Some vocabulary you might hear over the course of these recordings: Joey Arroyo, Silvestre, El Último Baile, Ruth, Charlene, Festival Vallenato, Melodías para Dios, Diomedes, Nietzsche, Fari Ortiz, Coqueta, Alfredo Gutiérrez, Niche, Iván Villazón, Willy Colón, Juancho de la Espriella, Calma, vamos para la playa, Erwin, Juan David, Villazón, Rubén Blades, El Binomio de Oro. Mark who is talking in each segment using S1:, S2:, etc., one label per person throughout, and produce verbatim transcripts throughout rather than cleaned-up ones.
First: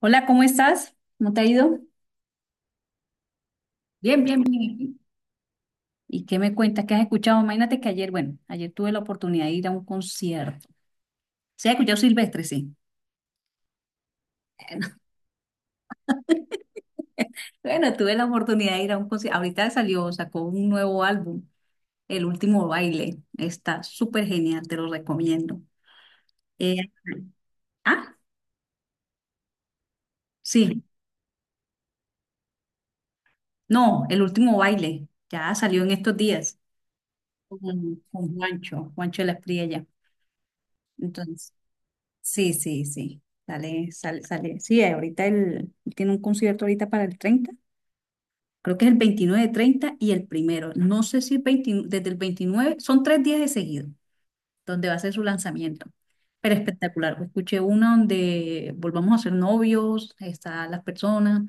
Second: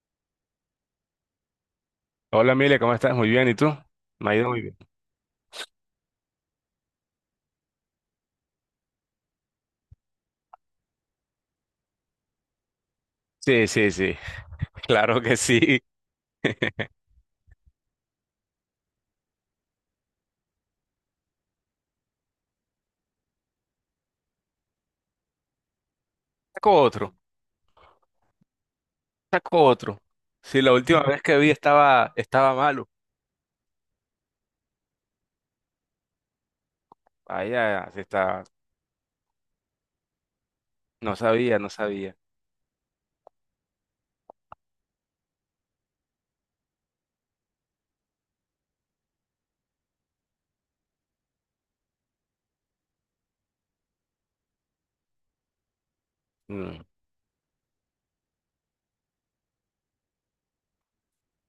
S1: Hola, ¿cómo estás? ¿Cómo te ha ido?
S2: Hola, Mile, ¿cómo estás? Muy bien, ¿y tú?
S1: Bien,
S2: Me ha
S1: bien,
S2: ido muy bien.
S1: bien. ¿Y qué me cuentas? ¿Qué has escuchado? Imagínate que ayer, bueno, ayer tuve la oportunidad de ir a un concierto. ¿Se ha escuchado Silvestre? Sí.
S2: Sí, sí, sí, claro que sí.
S1: Bueno, tuve la oportunidad de ir a un concierto. Ahorita salió, sacó un nuevo álbum, El Último Baile. Está súper genial, te lo recomiendo.
S2: Saco
S1: Eh,
S2: otro,
S1: ah,
S2: saco otro. Sí, la
S1: sí.
S2: última vez que vi estaba, estaba malo.
S1: No, El Último Baile. Ya salió en estos días
S2: Ahí ya
S1: con,
S2: se
S1: con
S2: está,
S1: Juancho, Juancho de la Espriella.
S2: no
S1: Entonces,
S2: sabía, no sabía.
S1: sí, sí, sí. Sale, sale, sale. Sí, ahorita él él tiene un concierto ahorita para el treinta. Creo que es el veintinueve, treinta y el primero. No sé si el veinte, desde el veintinueve son tres días de seguido donde va a ser su lanzamiento. Pero
S2: Mm. O
S1: espectacular. Escuché una donde volvamos a ser novios, están las personas.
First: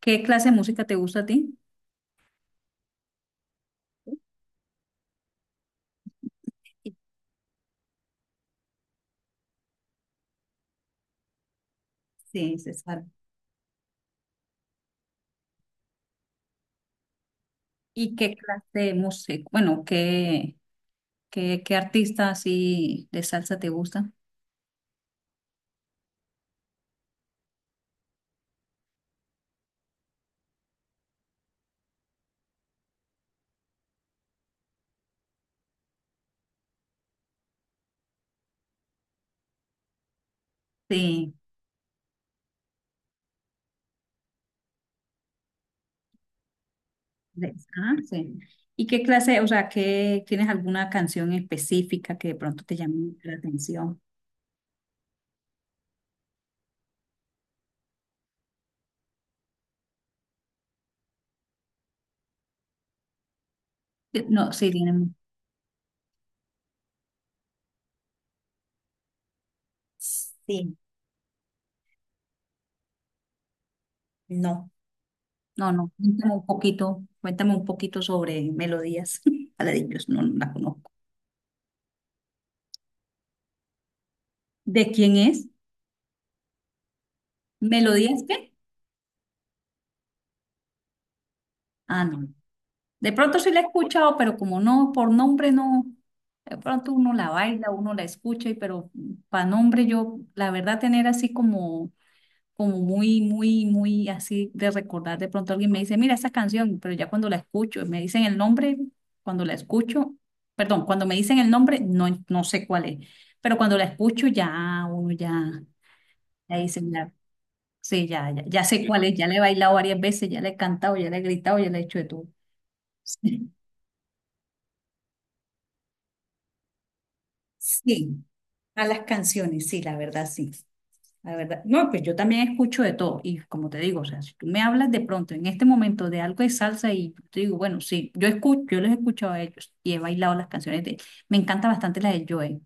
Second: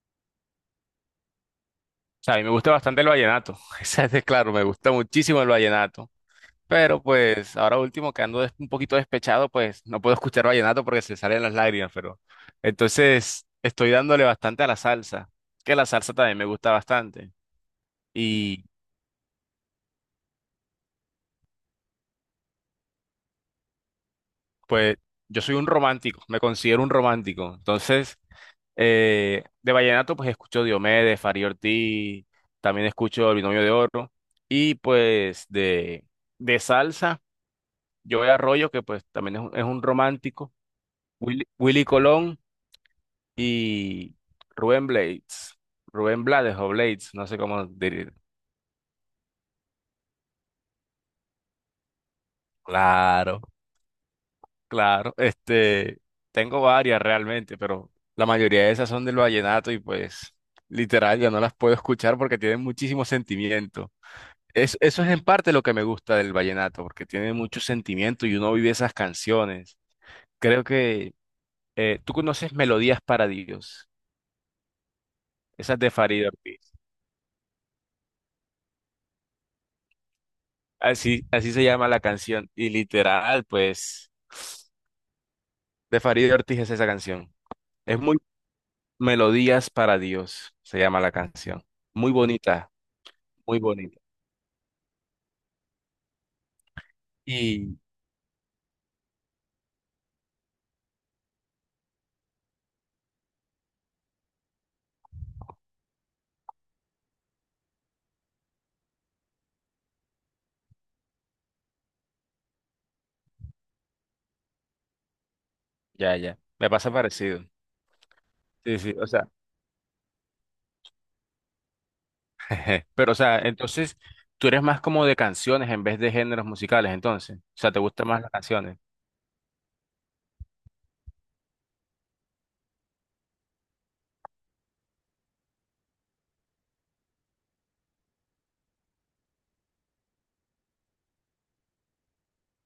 S1: ¿Qué clase de música te gusta a ti?
S2: sea, a mí me gusta bastante el vallenato, esa es de claro, me gusta muchísimo el vallenato. Pero pues ahora último que ando des- un poquito despechado, pues no puedo escuchar vallenato porque se salen las lágrimas, pero
S1: Sí, César.
S2: entonces estoy dándole bastante a la salsa, que la salsa también me gusta bastante.
S1: ¿Y qué clase de música? Bueno, ¿qué, qué, qué artista así de salsa te gusta?
S2: Pues yo soy un romántico, me considero un romántico. Entonces, eh, de vallenato, pues escucho Diomedes, Fari Ortiz, también escucho El Binomio de Oro. Y pues de, de salsa, Joey Arroyo, que pues también es un, es un romántico,
S1: Sí.
S2: Willy, Willy Colón y Rubén Blades, Rubén Blades o Blades, no sé cómo decir.
S1: Descansen. ¿Y qué clase, o sea, qué, tienes alguna canción específica que de pronto te llame la
S2: Claro.
S1: atención?
S2: Claro, este, tengo varias realmente, pero la mayoría de esas son del vallenato y pues literal ya no las puedo escuchar porque tienen muchísimo sentimiento.
S1: Eh, No, sí,
S2: Es, eso es
S1: tienen.
S2: en parte lo que me gusta del vallenato, porque tiene mucho sentimiento y uno vive esas canciones. Creo
S1: Sí,
S2: que eh, tú conoces Melodías para Dios,
S1: no. No,
S2: esas de
S1: no,
S2: Farid
S1: cuéntame un
S2: Ortiz.
S1: poquito, cuéntame un poquito sobre melodías. Paladillos, no, no la conozco.
S2: Así, así se llama la canción y literal, pues,
S1: ¿De quién es?
S2: de Farid Ortiz es esa canción. Es muy
S1: ¿Melodías qué?
S2: Melodías para Dios, se llama la canción.
S1: Ah,
S2: Muy
S1: no.
S2: bonita,
S1: De pronto sí
S2: muy
S1: la he
S2: bonita.
S1: escuchado, pero como no, por nombre no. De pronto uno la baila,
S2: Y
S1: uno la escucha, y pero para nombre yo, la verdad, tener así como como muy, muy, muy así de recordar. De pronto alguien me dice, mira esa canción, pero ya cuando la escucho, me dicen el nombre, cuando la escucho, perdón, cuando me dicen el nombre, no, no sé cuál es, pero cuando la escucho ya uno ya,
S2: ya, ya,
S1: ya
S2: me
S1: dice,
S2: pasa
S1: ya,
S2: parecido.
S1: sí, ya, ya, ya
S2: Sí,
S1: sé
S2: sí,
S1: cuál
S2: o
S1: es,
S2: sea,
S1: ya le he bailado varias veces, ya le he cantado, ya le he gritado, ya le he hecho de todo.
S2: pero o sea,
S1: Sí,
S2: entonces tú eres más como de canciones en vez de géneros musicales, entonces, o sea, te gustan más
S1: sí,
S2: las canciones.
S1: a las canciones, sí, la verdad, sí. La verdad, no, pues yo también escucho de todo y como te digo, o sea, si tú me hablas de pronto en este momento de algo de salsa y yo te digo, bueno, sí, yo escucho, yo los he escuchado a ellos y he bailado las canciones de. Me encanta bastante la de Joe,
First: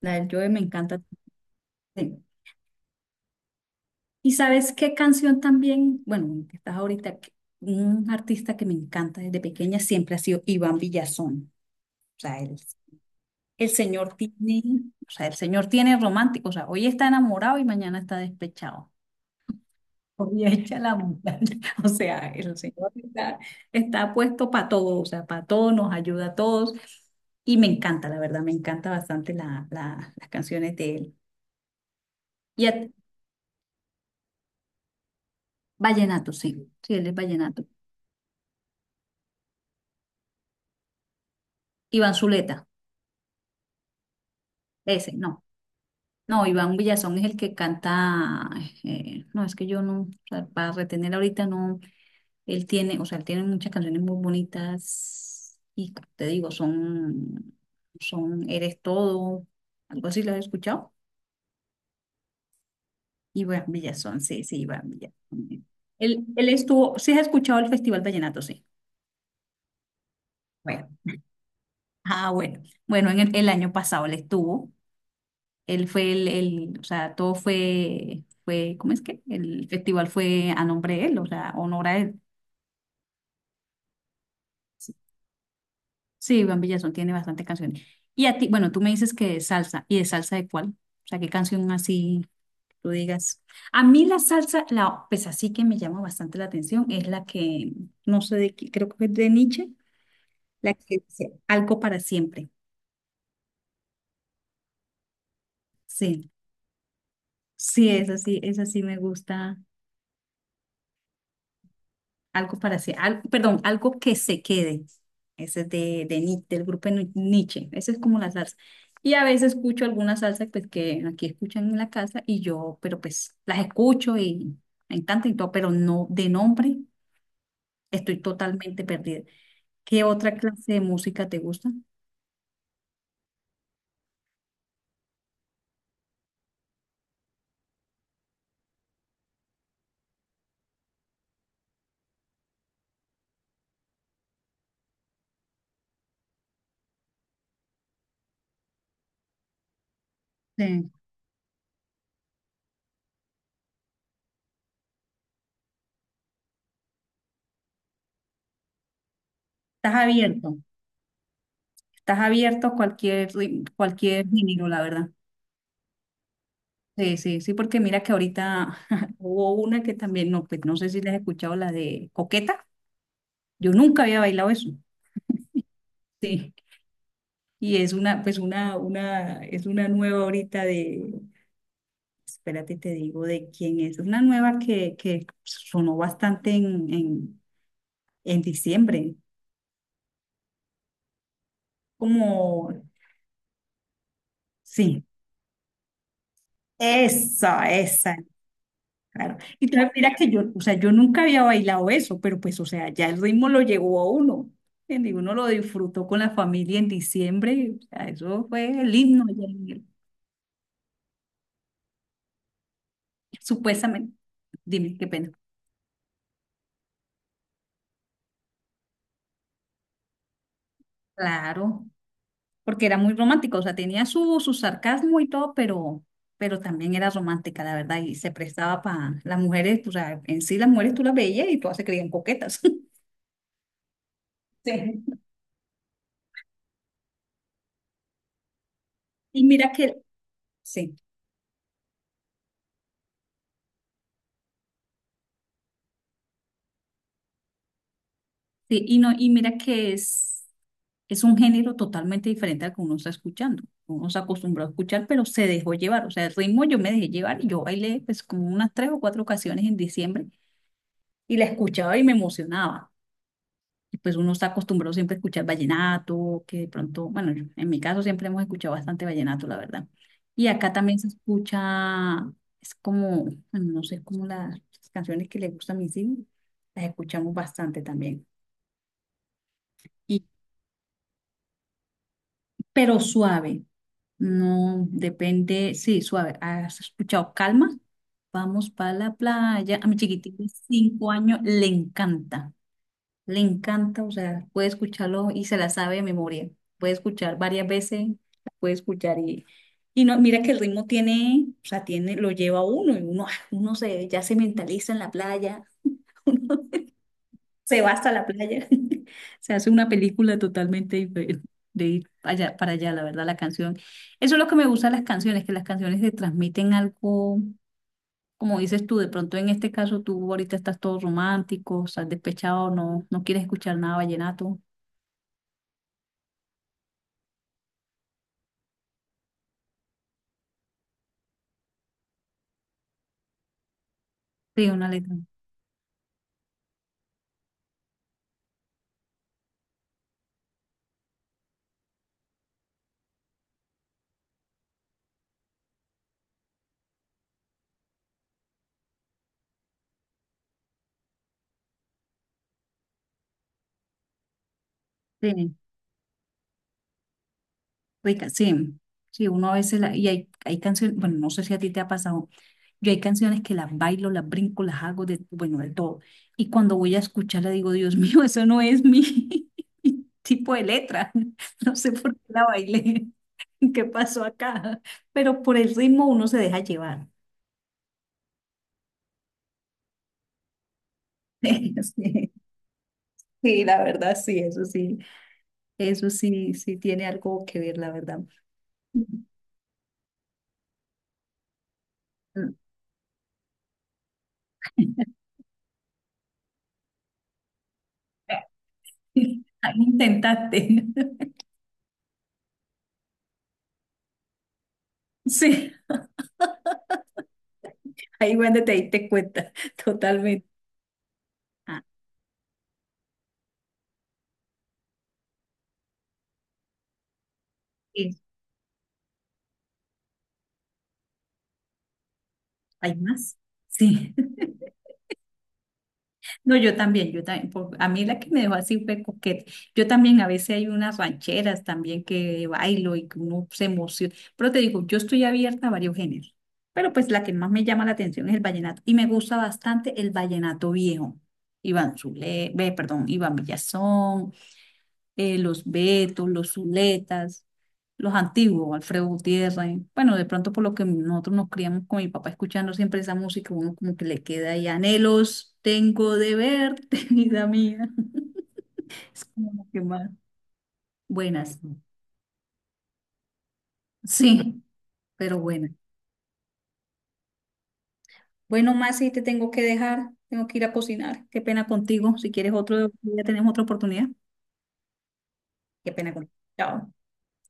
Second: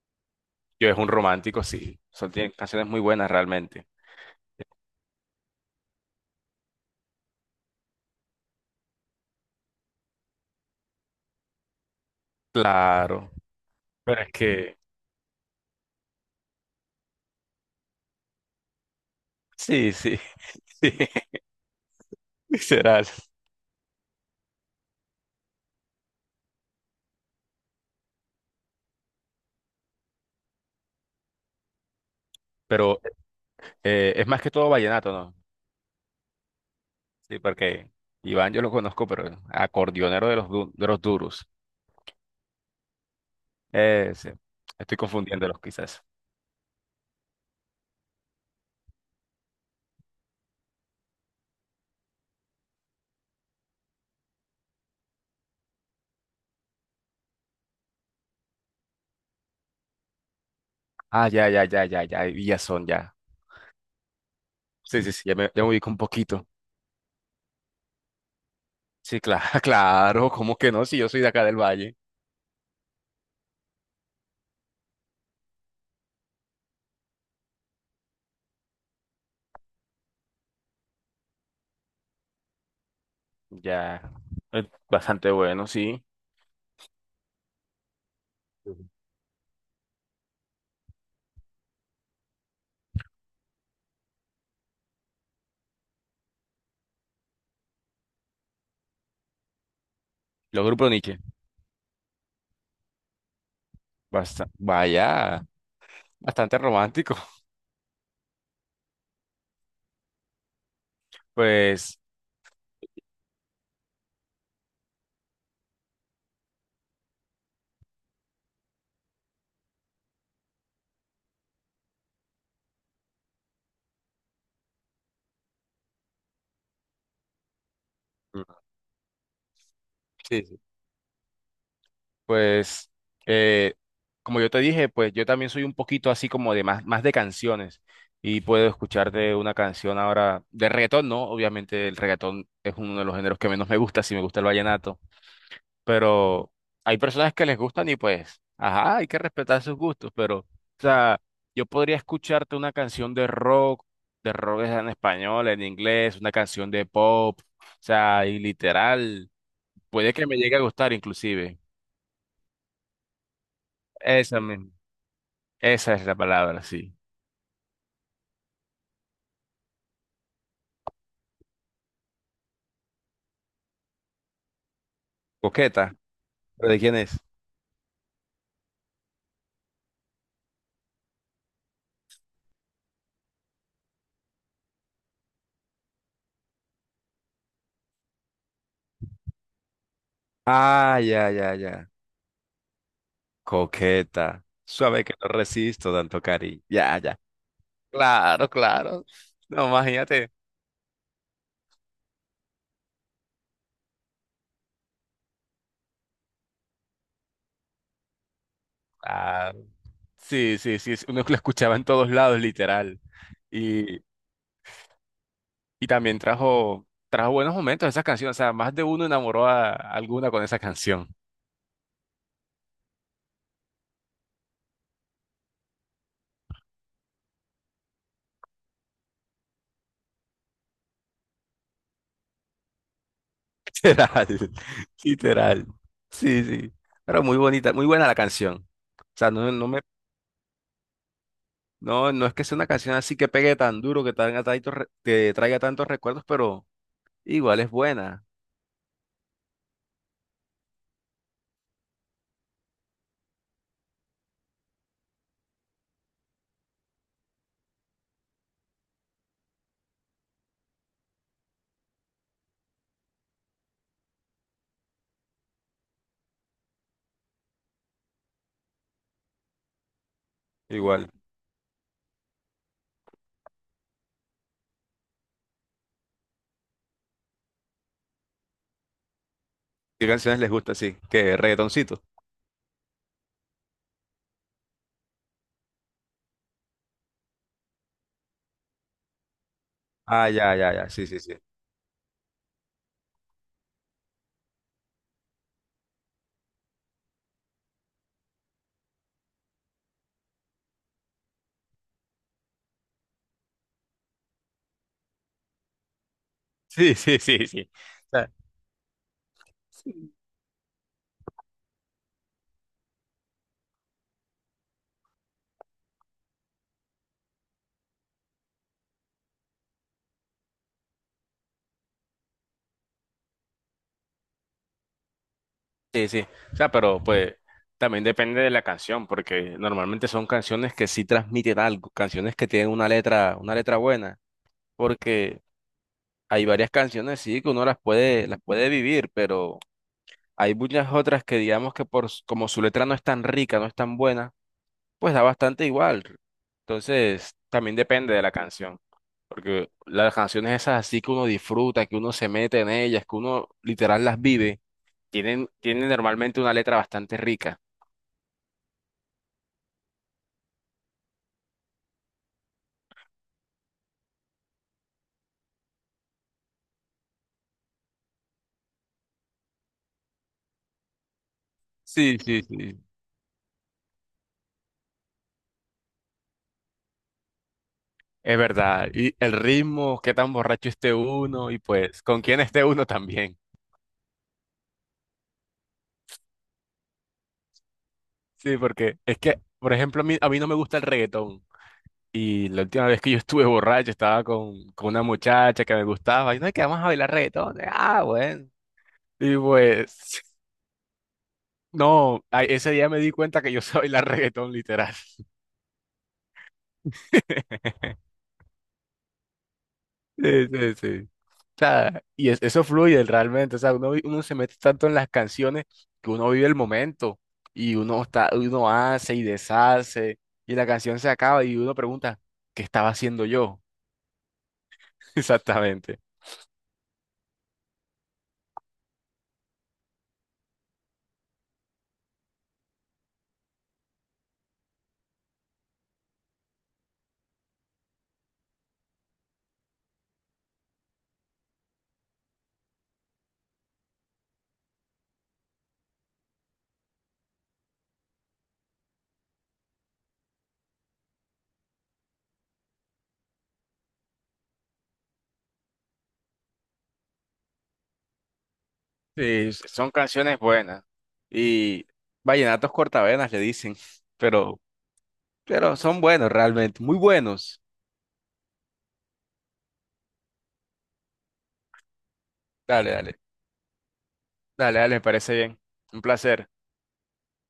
S1: la de Joe me
S2: Yo es
S1: encanta.
S2: un romántico, sí, o
S1: Sí.
S2: sea, tiene canciones muy buenas realmente.
S1: ¿Y sabes qué canción también? Bueno, que estás ahorita, que- un artista que me encanta desde pequeña siempre ha sido Iván Villazón. O sea, el,
S2: Claro,
S1: el señor
S2: pero es que,
S1: tiene, o sea, el señor tiene romántico, o sea, hoy está enamorado y mañana está despechado.
S2: sí, sí,
S1: Hecha
S2: sí,
S1: la montaña. O sea, el Señor
S2: literal.
S1: está, está puesto para todo, o sea, para todo, nos ayuda a todos. Y me encanta, la verdad, me encanta bastante la, la- las canciones de él. Y a-
S2: Pero eh, es más que todo vallenato, ¿no?
S1: Vallenato, sí, sí, él es
S2: Sí,
S1: Vallenato.
S2: porque Iván yo lo conozco, pero acordeonero de los, du- de los duros.
S1: Iván Zuleta,
S2: Ese sí, estoy
S1: ese, no.
S2: confundiéndolos quizás.
S1: No, Iván Villazón es el que canta, eh, no, es que yo no, o sea, para retener ahorita no, él tiene, o sea, él tiene muchas canciones muy bonitas y te digo, son, son Eres Todo, algo así, ¿lo has escuchado?
S2: Ah, ya, ya, ya, ya, ya, Villazón, ya. Son, ya.
S1: Iván Villazón, sí, sí, Iván
S2: Sí, sí, sí, ya me, ya
S1: Villazón.
S2: me ubico un
S1: Él,
S2: poquito.
S1: él estuvo, sí has escuchado el Festival Vallenato, sí.
S2: Sí, claro, claro, ¿cómo que no?
S1: Bueno,
S2: Si yo soy de acá del Valle.
S1: ah, bueno. Bueno, en el, el año pasado él estuvo. Él fue el, el- o sea, todo fue, fue, ¿cómo es que? El festival fue a nombre de él, o sea, honor a él.
S2: Ya, eh, bastante bueno, sí.
S1: Sí, Iván Villazón tiene bastantes canciones. Y a ti, bueno, tú
S2: Ujú.
S1: me dices que de salsa. ¿Y de salsa de cuál? O sea, ¿qué canción así tú digas? A mí la salsa, la, pues así que me llama bastante la atención, es la que, no sé de qué, creo que es de Nietzsche.
S2: Los
S1: La
S2: grupos Niche.
S1: experiencia algo para siempre.
S2: Basta, vaya,
S1: Sí,
S2: bastante romántico.
S1: sí, es así, es así, me gusta.
S2: Pues,
S1: Algo para siempre. Perdón, algo que se quede. Ese es de, de Ni- del grupo de Ni- Nietzsche. Esa es como la salsa. Y a veces escucho alguna salsa pues, que aquí escuchan en la casa y yo, pero pues las escucho y me encanta y todo, pero no de nombre estoy
S2: mm,
S1: totalmente perdida. ¿Qué otra
S2: sí, sí.
S1: clase de música te gusta?
S2: Pues, eh, como yo te dije, pues yo también soy un poquito así como de más, más de canciones. Y puedo escucharte una canción ahora de reggaetón, ¿no? Obviamente el reggaetón es uno de los géneros que menos me gusta, si me gusta el vallenato. Pero hay personas que les gustan y pues, ajá, hay que respetar sus gustos, pero, o
S1: Sí.
S2: sea, yo podría escucharte una canción de rock, de rock es en español, en inglés, una canción de pop, o sea, y literal,
S1: Estás
S2: puede que me llegue
S1: abierto,
S2: a gustar inclusive.
S1: estás abierto a cualquier, ri- cualquier
S2: Esa
S1: género,
S2: misma,
S1: la verdad.
S2: esa es la palabra, sí.
S1: Sí, sí, sí, porque mira que ahorita hubo una que también, no, pues no sé si la has escuchado, la de Coqueta. Yo nunca había bailado eso.
S2: Coqueta.
S1: Sí.
S2: ¿Pero de quién es?
S1: Y es una, pues una, una, es una nueva ahorita de, espérate, te digo de quién es. Es una nueva que, que sonó bastante en, en, en diciembre.
S2: Ah, ya, ya, ya.
S1: Como,
S2: Coqueta.
S1: sí,
S2: Suave que no resisto tanto cariño. Ya, ya.
S1: esa, esa.
S2: Claro, claro.
S1: Claro. Y
S2: No,
S1: tal, mira que
S2: imagínate.
S1: yo, o sea, yo nunca había bailado eso, pero pues, o sea, ya el ritmo lo llegó a uno. ¿Entiendes? Y uno lo disfrutó con la familia en diciembre. O sea, eso fue el himno. allá
S2: Ah,
S1: en el-
S2: sí, sí, sí, es- uno que lo escuchaba en todos lados, literal. Y,
S1: Supuestamente, dime qué pena.
S2: y también trajo, trajo buenos momentos esa canción, o sea, más de uno enamoró a alguna con esa canción.
S1: Claro, porque era muy romántico, o sea, tenía su, su sarcasmo y todo, pero, pero también era romántica, la verdad, y se prestaba para las mujeres, o sea, en sí las mujeres tú las veías y todas se creían coquetas.
S2: Literal,
S1: Sí.
S2: literal. Sí, sí. Pero muy bonita, muy buena la canción. O sea,
S1: Y
S2: no, no
S1: mira
S2: me,
S1: que, sí.
S2: no, no es que sea una canción así que pegue tan duro, que traiga tantos, re- que traiga tantos recuerdos, pero igual es buena.
S1: Sí, y no, y mira que es, es un género totalmente diferente al que uno está escuchando. Uno se acostumbró a escuchar, pero se dejó llevar. O sea, el ritmo yo me dejé llevar y yo bailé pues como unas tres o cuatro ocasiones en diciembre y la escuchaba y me emocionaba. Y pues uno está acostumbrado siempre a escuchar vallenato, que de pronto, bueno, yo- en mi caso siempre hemos escuchado bastante vallenato, la verdad. Y acá también se
S2: Igual.
S1: escucha, es como, bueno, no sé, como las canciones que le gustan a mis hijos, las escuchamos bastante también.
S2: ¿Qué
S1: Y,
S2: canciones les gusta así? ¿Qué? ¿Reggaetoncito?
S1: pero suave. No, depende, sí, suave. ¿Has escuchado? Calma, vamos para la playa. A mi
S2: Ah,
S1: chiquitito de
S2: ya, ya, ya. Sí,
S1: cinco
S2: sí, sí.
S1: años le encanta, le encanta, o sea, puede escucharlo y se la sabe de memoria. Puede escuchar varias veces, puede escuchar y, y no, mira que el ritmo tiene, o sea, tiene, lo lleva a uno y uno, ah, uno se, ya se mentaliza en la playa.
S2: Sí, sí, sí, sí.
S1: Se va hasta la playa. Se hace una película totalmente diferente de ir allá, para allá, la verdad, la canción. Eso es lo que me gusta de las canciones, que las canciones te transmiten algo, como dices tú, de pronto en este caso tú ahorita estás todo romántico, estás despechado, no, no quieres escuchar nada vallenato.
S2: Sí, sí. O sea, pero pues también depende de la canción, porque normalmente son canciones que sí transmiten algo, canciones que tienen una letra, una letra buena,
S1: Sí, una letra.
S2: porque hay varias canciones sí que uno las puede, las puede vivir, pero hay muchas otras que digamos que por s- como su letra no es tan rica, no es tan buena, pues da bastante igual. Entonces, también depende de la canción, porque las canciones esas así que uno disfruta, que uno se mete en ellas, que uno literal las vive, tienen,
S1: Sí,
S2: tienen normalmente una letra bastante rica.
S1: rica, sí. Sí, uno a veces, la, y hay, hay canciones, bueno, no sé si a ti te ha pasado. Yo hay canciones que las bailo, las brinco, las hago de, bueno, de todo. Y cuando voy a escucharla digo, Dios mío, eso no es mi tipo de letra. No sé por
S2: Sí,
S1: qué
S2: sí,
S1: la
S2: sí,
S1: bailé, qué pasó acá. Pero por el ritmo uno se deja llevar.
S2: es verdad. Y el ritmo, qué tan borracho esté uno y pues con
S1: Sí,
S2: quién esté uno también.
S1: sí, la verdad, sí, eso sí. Eso sí, sí tiene algo que ver, la verdad.
S2: Sí, porque es que, por ejemplo, a mí, a mí no me gusta el reggaetón. Y la última vez que yo estuve borracho estaba con, con una muchacha que me gustaba y no, que vamos a bailar reggaetón. Ah, bueno. Y
S1: Ahí
S2: pues,
S1: intentaste.
S2: no, ay, ese día me di cuenta que yo sabía bailar reggaetón literal.
S1: Sí, ahí cuando te diste cuenta, totalmente.
S2: Sí, sí, sí. O
S1: Ah,
S2: sea, y es- eso fluye realmente. O sea, uno, vi- uno se mete tanto en las canciones que uno vive el momento y uno
S1: sí.
S2: está, uno hace y deshace y la canción se acaba y uno pregunta, ¿qué estaba
S1: ¿Hay
S2: haciendo
S1: más?
S2: yo?
S1: Sí.
S2: Exactamente.
S1: No, yo también, yo también, por- a mí la que me dejó así fue coquete. Yo también a veces hay unas rancheras también que bailo y que uno se emociona. Pero te digo, yo estoy abierta a varios géneros. Pero pues la que más me llama la atención es el vallenato. Y me gusta bastante el vallenato viejo. Iván Zule, ve, perdón, Iván Villazón, eh, los Betos, los Zuletas, los antiguos, Alfredo Gutiérrez. Bueno, de pronto por lo que nosotros nos criamos con mi papá escuchando siempre esa música, uno como que le queda ahí anhelos, tengo de verte, vida mía. Es
S2: Sí,
S1: como lo
S2: s-
S1: que
S2: son
S1: más.
S2: canciones buenas.
S1: Buenas.
S2: Y vallenatos cortavenas le dicen, pero,
S1: Sí, pero buenas.
S2: pero son buenos realmente, muy buenos.
S1: Bueno, Masi, te tengo que dejar, tengo que ir a cocinar. Qué pena contigo. Si quieres otro,
S2: Dale, dale,
S1: ya tenemos otra oportunidad.
S2: dale, dale, me parece bien.
S1: Qué
S2: Un
S1: pena contigo.
S2: placer.
S1: Chao.